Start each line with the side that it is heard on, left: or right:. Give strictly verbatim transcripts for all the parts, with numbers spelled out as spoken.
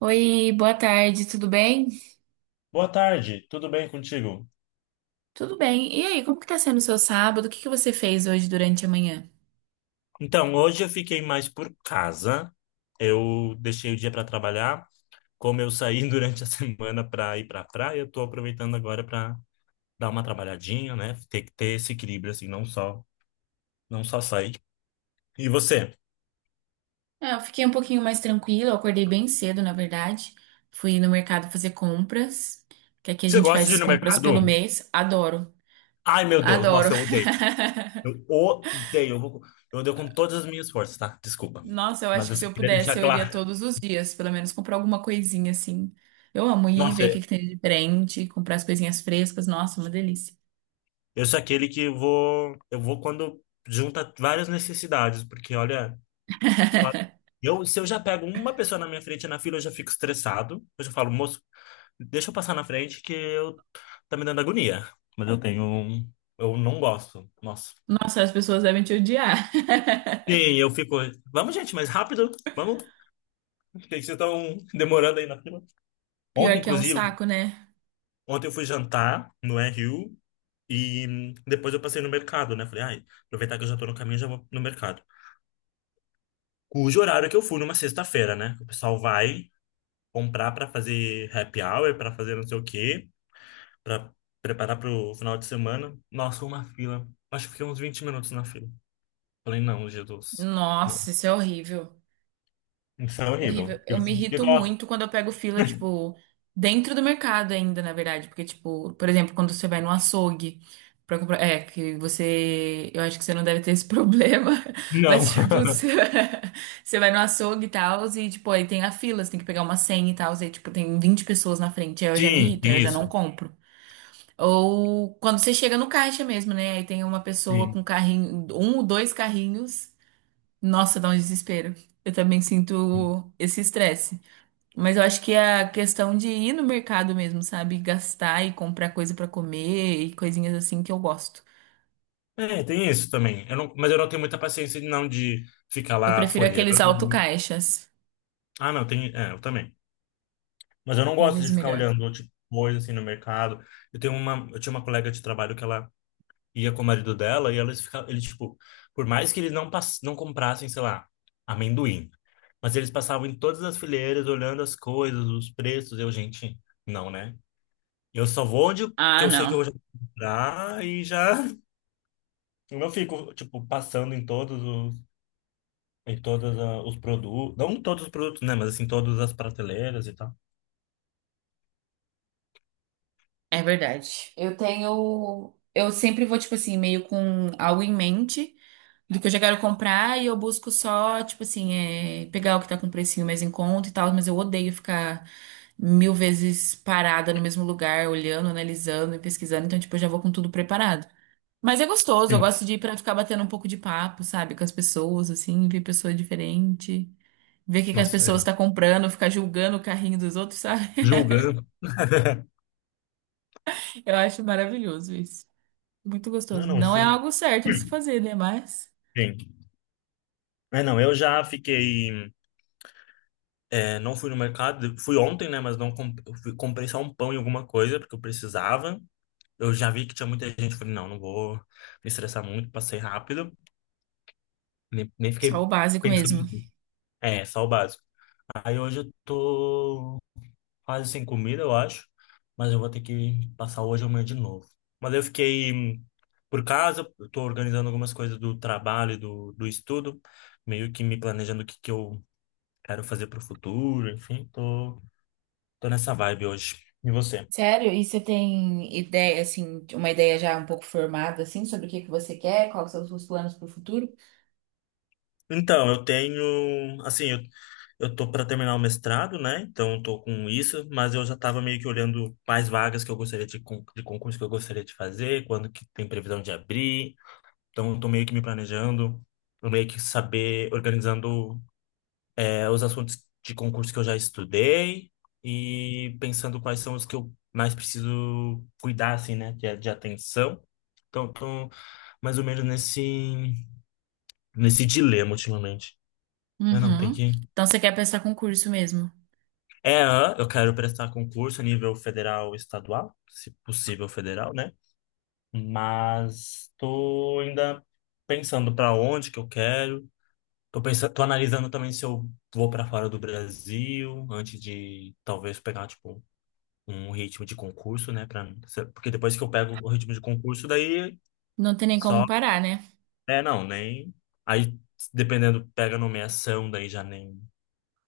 right: Oi, boa tarde, tudo bem?
left: Boa tarde, tudo bem contigo?
right: Tudo bem. E aí, como que tá sendo o seu sábado? O que que você fez hoje durante a manhã?
left: Então, hoje eu fiquei mais por casa. Eu deixei o dia para trabalhar. Como eu saí durante a semana para ir para a praia, eu tô aproveitando agora para dar uma trabalhadinha, né? Tem que ter esse equilíbrio assim, não só, não só sair. E você?
right: Ah, eu fiquei um pouquinho mais tranquila, eu acordei bem cedo, na verdade. Fui no mercado fazer compras, que aqui a
left: Você
right: gente
left: gosta
right: faz
left: de ir
right: as
left: no
right: compras pelo
left: mercado?
right: mês. Adoro,
left: Ai, meu Deus,
right: adoro.
left: nossa, eu odeio. Eu odeio. Eu vou- eu odeio com todas as minhas forças, tá? Desculpa.
right: Nossa, eu
left: Mas
right: acho
left: eu
right: que se
left: só
right: eu
left: queria deixar
right: pudesse, eu iria
left: claro.
right: todos os dias, pelo menos comprar alguma coisinha assim. Eu amo ir
left: Nossa,
right: ver o que que tem de diferente, comprar as coisinhas frescas. Nossa, uma delícia.
left: eu sou aquele que vou, eu vou quando junta várias necessidades, porque olha, fa- eu, se eu já pego uma pessoa na minha frente na fila, eu já fico estressado. Eu já falo, moço, deixa eu passar na frente que eu tá me dando agonia. Mas eu tenho, um- eu não gosto. Nossa.
right: Nossa, as pessoas devem te odiar.
left: Sim, eu fico, vamos gente, mais rápido, vamos, por que que vocês estão demorando aí na fila.
right: Pior
left: Ontem,
right: que é um
left: inclusive,
right: saco, né?
left: ontem eu fui jantar no Rio e hum, depois eu passei no mercado, né? Falei, ai, aproveitar que eu já tô no caminho, já vou no mercado, cujo horário que eu fui numa sexta-feira, né? O pessoal vai comprar para fazer happy hour, para fazer não sei o quê, para preparar para o final de semana. Nossa, uma fila. Acho que fiquei uns vinte minutos na fila. Falei, não, Jesus, não.
right: Nossa, isso é horrível.
left: Isso é horrível.
right: Horrível.
left: E
right: Eu
left: você
right: me
left: diz que
right: irrito
left: gosta?
right: muito quando eu pego fila, tipo, dentro do mercado ainda, na verdade. Porque, tipo, por exemplo, quando você vai no açougue pra comprar. É, que você. Eu acho que você não deve ter esse problema.
left: Não.
right: Mas, tipo, você, você vai no açougue e tal, e, tipo, aí tem a fila, você tem que pegar uma senha e tal, e, tipo, tem vinte pessoas na frente. Aí eu já me
left: Sim,
right: irrito, aí eu
left: tem
right: já não
left: isso.
right: compro. Ou quando você chega no caixa mesmo, né? Aí tem uma pessoa com
left: Sim.
right: carrinho, um ou dois carrinhos. Nossa, dá um desespero. Eu também
left: Sim.
right: sinto esse estresse. Mas eu acho que é a questão de ir no mercado mesmo, sabe? Gastar e comprar coisa pra comer e coisinhas assim que eu gosto.
left: É, tem isso também. Eu não, mas eu não tenho muita paciência não de ficar
right: Eu
left: lá
right: prefiro
left: folheando.
right: aqueles autocaixas.
left: Ah, não, tem, é, eu também. Mas eu não
right: Mil
left: gosto de
right: vezes
left: ficar
right: melhor.
left: olhando tipo coisa assim no mercado. Eu tenho uma, eu tinha uma colega de trabalho que ela ia com o marido dela e eles ficavam, eles tipo, por mais que eles não pass não comprassem, sei lá, amendoim, mas eles passavam em todas as fileiras olhando as coisas, os preços, eu, gente, não, né? Eu só vou onde que
right: Ah,
left: eu sei que eu
right: não.
left: vou comprar e já eu não fico tipo passando em todos os em todos ah, os produtos, não em todos os produtos, né, mas assim todas as prateleiras e tal.
right: É verdade. Eu tenho. Eu sempre vou, tipo assim, meio com algo em mente. Do que eu já quero comprar e eu busco só, tipo assim, é, pegar o que tá com precinho mais em conta e tal, mas eu odeio ficar mil vezes parada no mesmo lugar, olhando, analisando e pesquisando, então, tipo, eu já vou com tudo preparado. Mas é gostoso, eu
left: Sim.
right: gosto de ir pra ficar batendo um pouco de papo, sabe, com as pessoas, assim, ver pessoa diferente, ver o que que as
left: Nossa, é,
right: pessoas
left: não.
right: estão comprando, ficar julgando o carrinho dos outros, sabe?
left: Julgando.
right: Eu acho maravilhoso isso. Muito
left: Não,
right: gostoso.
left: não,
right: Não
left: isso.
right: é algo certo de se fazer, né? Mas
left: Sim. É, não, eu já fiquei É, não fui no mercado, fui ontem, né? Mas não comp- eu fui- comprei só um pão e alguma coisa, porque eu precisava. Eu já vi que tinha muita gente, falei, não, não vou me estressar muito, passei rápido, nem, nem
right: só
left: fiquei
right: o básico
left: pensando.
right: mesmo.
left: muito. É, só o básico. Aí hoje eu tô quase sem comida, eu acho, mas eu vou ter que passar hoje e amanhã de novo. Mas eu fiquei hum, por casa, eu tô organizando algumas coisas do trabalho, e do, do estudo, meio que me planejando o que que eu quero fazer pro futuro, enfim, tô. Tô nessa vibe hoje. E você?
right: Sério? E você tem ideia, assim, de- uma ideia já um pouco formada, assim, sobre o que que você quer, quais são os seus planos para o futuro?
left: Então, eu tenho, assim, eu, eu tô para terminar o mestrado, né? Então, eu tô com isso, mas eu já tava meio que olhando quais vagas que eu gostaria de, con- de concurso que eu gostaria de fazer, quando que tem previsão de abrir. Então, eu tô meio que me planejando, eu meio que saber, organizando, é, os assuntos de concurso que eu já estudei e pensando quais são os que eu mais preciso cuidar, assim, né? De, de atenção. Então, eu tô mais ou menos nesse. nesse dilema ultimamente. Eu não tem
right: Uhum.
left: que.
right: Então você quer prestar concurso mesmo?
left: É, ah, eu quero prestar concurso a nível federal e estadual, se possível federal, né? Mas tô ainda pensando para onde que eu quero. Tô pensando, tô analisando também se eu vou para fora do Brasil antes de talvez pegar tipo um ritmo de concurso, né, para porque depois que eu pego o ritmo de concurso daí
right: Não tem nem como
left: só
right: parar, né?
left: é não, nem aí dependendo pega nomeação daí já nem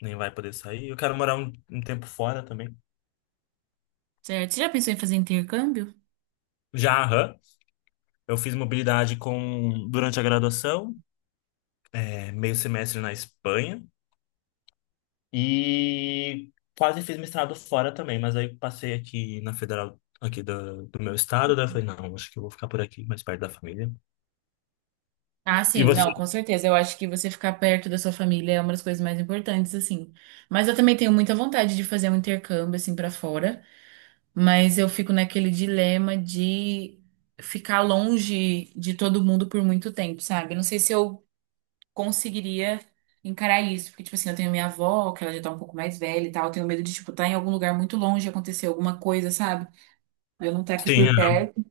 left: nem vai poder sair. Eu quero morar um, um tempo fora também.
right: Certo? Você já pensou em fazer intercâmbio?
left: Já, aham, eu fiz mobilidade com durante a graduação, é, meio semestre na Espanha e quase fiz mestrado fora também, mas aí passei aqui na Federal aqui do, do meu estado, daí eu falei, não, acho que eu vou ficar por aqui, mais perto da família.
right: Ah,
left: E
right: sim,
left: você?
right: não, com certeza. Eu acho que você ficar perto da sua família é uma das coisas mais importantes, assim. Mas eu também tenho muita vontade de fazer um intercâmbio, assim, pra fora. Mas eu fico naquele dilema de ficar longe de todo mundo por muito tempo, sabe? Eu não sei se eu conseguiria encarar isso, porque, tipo assim, eu tenho minha avó, que ela já tá um pouco mais velha e tal, eu tenho medo de, tipo, estar em algum lugar muito longe, acontecer alguma coisa, sabe? Eu não estar aqui
left: Sim,
right: por
left: aham,
right: perto.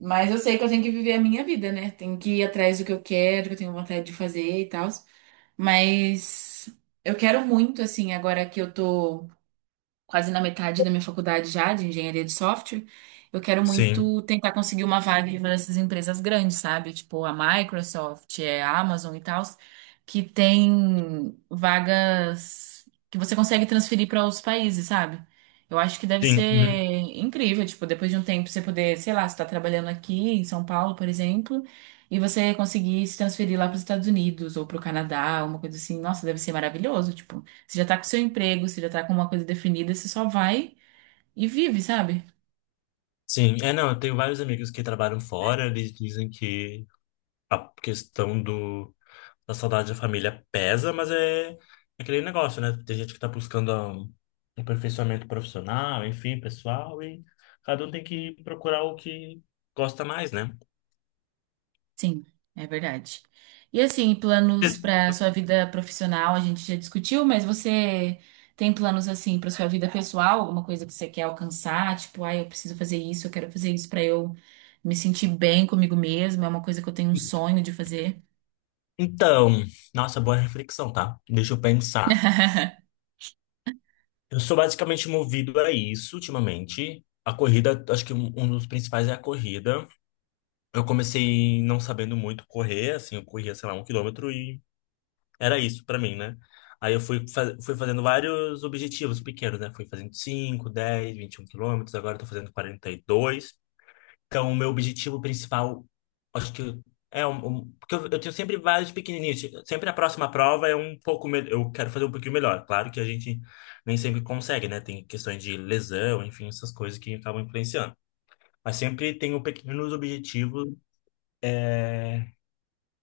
right: Mas eu sei que eu tenho que viver a minha vida, né? Tenho que ir atrás do que eu quero, que eu tenho vontade de fazer e tal. Mas eu quero muito, assim, agora que eu tô quase na metade da minha faculdade já, de engenharia de software, eu quero
left: sim,
right: muito tentar conseguir uma vaga em uma dessas empresas grandes, sabe? Tipo a Microsoft, é, a Amazon e tal, que tem vagas que você consegue transferir para outros países, sabe? Eu acho que deve
left: sim, uhum,
right: ser incrível, tipo, depois de um tempo você poder, sei lá, você tá trabalhando aqui em São Paulo, por exemplo, e você conseguir se transferir lá para os Estados Unidos ou para o Canadá, uma coisa assim. Nossa, deve ser maravilhoso, tipo. Você já tá com seu emprego, você já tá com uma coisa definida, você só vai e vive, sabe?
left: sim. É, não, eu tenho vários amigos que trabalham fora, eles dizem que a questão do a saudade da família pesa, mas é, é aquele negócio, né? Tem gente que tá buscando ah, um aperfeiçoamento profissional, enfim, pessoal, e cada um tem que procurar o que gosta mais, né?
right: Sim, é verdade. E assim, planos para sua vida profissional, a gente já discutiu, mas você tem planos assim para sua vida pessoal, alguma coisa que você quer alcançar, tipo, ah, eu preciso fazer isso, eu quero fazer isso para eu me sentir bem comigo mesma, é uma coisa que eu tenho um sonho de fazer.
left: Então, nossa, boa reflexão, tá? Deixa eu pensar. Eu sou basicamente movido a isso ultimamente. A corrida, acho que um um dos principais é a corrida. Eu comecei não sabendo muito correr, assim, eu corria, sei lá, um quilômetro. Era isso pra mim, né? Aí eu fui, fa- fui fazendo vários objetivos pequenos, né? Fui fazendo cinco, dez, vinte e um quilômetros, agora eu tô fazendo quarenta e dois. Então, o meu objetivo principal, acho que é um, um- porque eu, eu tenho sempre vários pequenininhos. Sempre a próxima prova é um pouco melhor, eu quero fazer um pouquinho melhor. Claro que a gente nem sempre consegue, né? Tem questões de lesão, enfim, essas coisas que acabam influenciando. Mas sempre tenho pequenos objetivos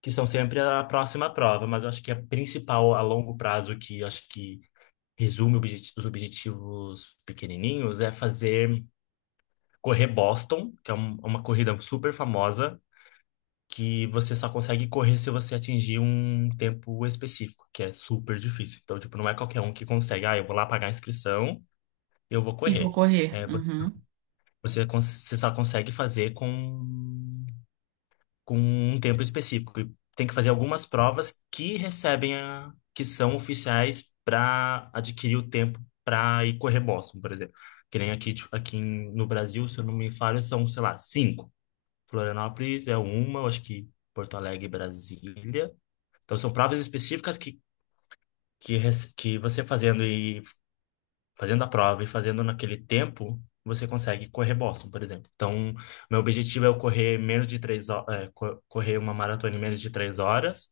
left: que são sempre a próxima prova, mas eu acho que a principal a longo prazo que acho que resume objet- os objetivos pequenininhos, é fazer correr Boston, que é um- uma corrida super famosa, que você só consegue correr se você atingir um tempo específico, que é super difícil. Então, tipo, não é qualquer um que consegue, ah, eu vou lá pagar a inscrição, eu vou
right: E vou
left: correr.
right: correr.
left: É, vo-
right: Uhum.
left: você, cons- você só consegue fazer com com um tempo específico. E tem que fazer algumas provas que recebem a, que são oficiais para adquirir o tempo para ir correr Boston, por exemplo. Que nem aqui, tipo, aqui em- no Brasil, se eu não me falho, são, sei lá, cinco. Florianópolis é uma, eu acho que Porto Alegre e Brasília. Então são provas específicas que, que, rece- que você fazendo e fazendo a prova e fazendo naquele tempo, você consegue correr Boston, por exemplo. Então, meu objetivo é eu correr menos de três horas, correr uma maratona em menos de três horas,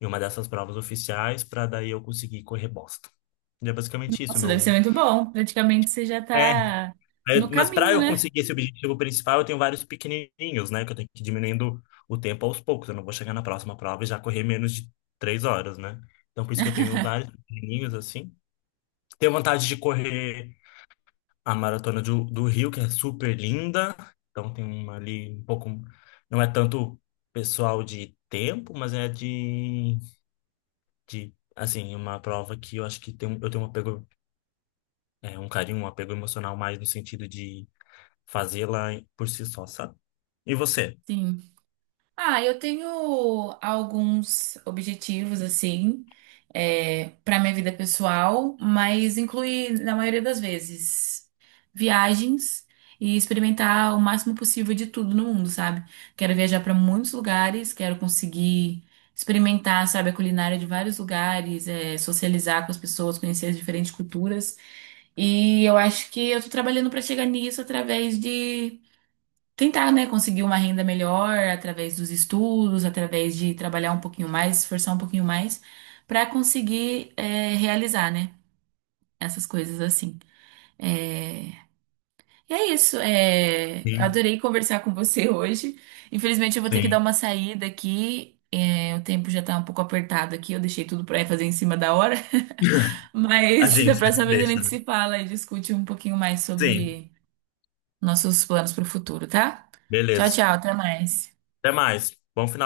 left: em uma dessas provas oficiais, para daí eu conseguir correr Boston. E é basicamente isso,
right: Nossa, deve ser
left: meu.
right: muito bom. Praticamente você já
left: É,
right: tá
left: é,
right: no
left: mas para
right: caminho,
left: eu
right: né?
left: conseguir esse objetivo principal, eu tenho vários pequenininhos, né? Que eu tenho que ir diminuindo o tempo aos poucos. Eu não vou chegar na próxima prova e já correr menos de três horas, né? Então, por isso que eu tenho vários pequenininhos, assim. Tenho vontade de correr a maratona do, do Rio, que é super linda. Então tem uma ali um pouco. Não é tanto pessoal de tempo, mas é de, de assim, uma prova que eu acho que tem, um- eu tenho um apego, é, um carinho, um apego emocional mais no sentido de fazê-la por si só, sabe? E você?
right: Sim. Ah, eu tenho alguns objetivos, assim, é, para minha vida pessoal, mas inclui, na maioria das vezes, viagens e experimentar o máximo possível de tudo no mundo, sabe? Quero viajar para muitos lugares, quero conseguir experimentar, sabe, a culinária de vários lugares, é, socializar com as pessoas, conhecer as diferentes culturas. E eu acho que eu tô trabalhando para chegar nisso através de tentar, né, conseguir uma renda melhor através dos estudos, através de trabalhar um pouquinho mais, esforçar um pouquinho mais, para conseguir é, realizar, né, essas coisas assim. É, e é isso. É... eu
left: Sim,
right: adorei conversar com você hoje. Infelizmente, eu vou ter que dar
left: sim.
right: uma saída aqui. É, o tempo já tá um pouco apertado aqui, eu deixei tudo pra fazer em cima da hora,
left: A
right: mas
left: gente
right: da
left: sempre
right: próxima vez a
left: deixa,
right: gente
left: né?
right: se fala e discute um pouquinho mais
left: Sim,
right: sobre nossos planos pro futuro, tá? Tchau,
left: beleza.
right: tchau, até mais.
left: Até mais. Bom final.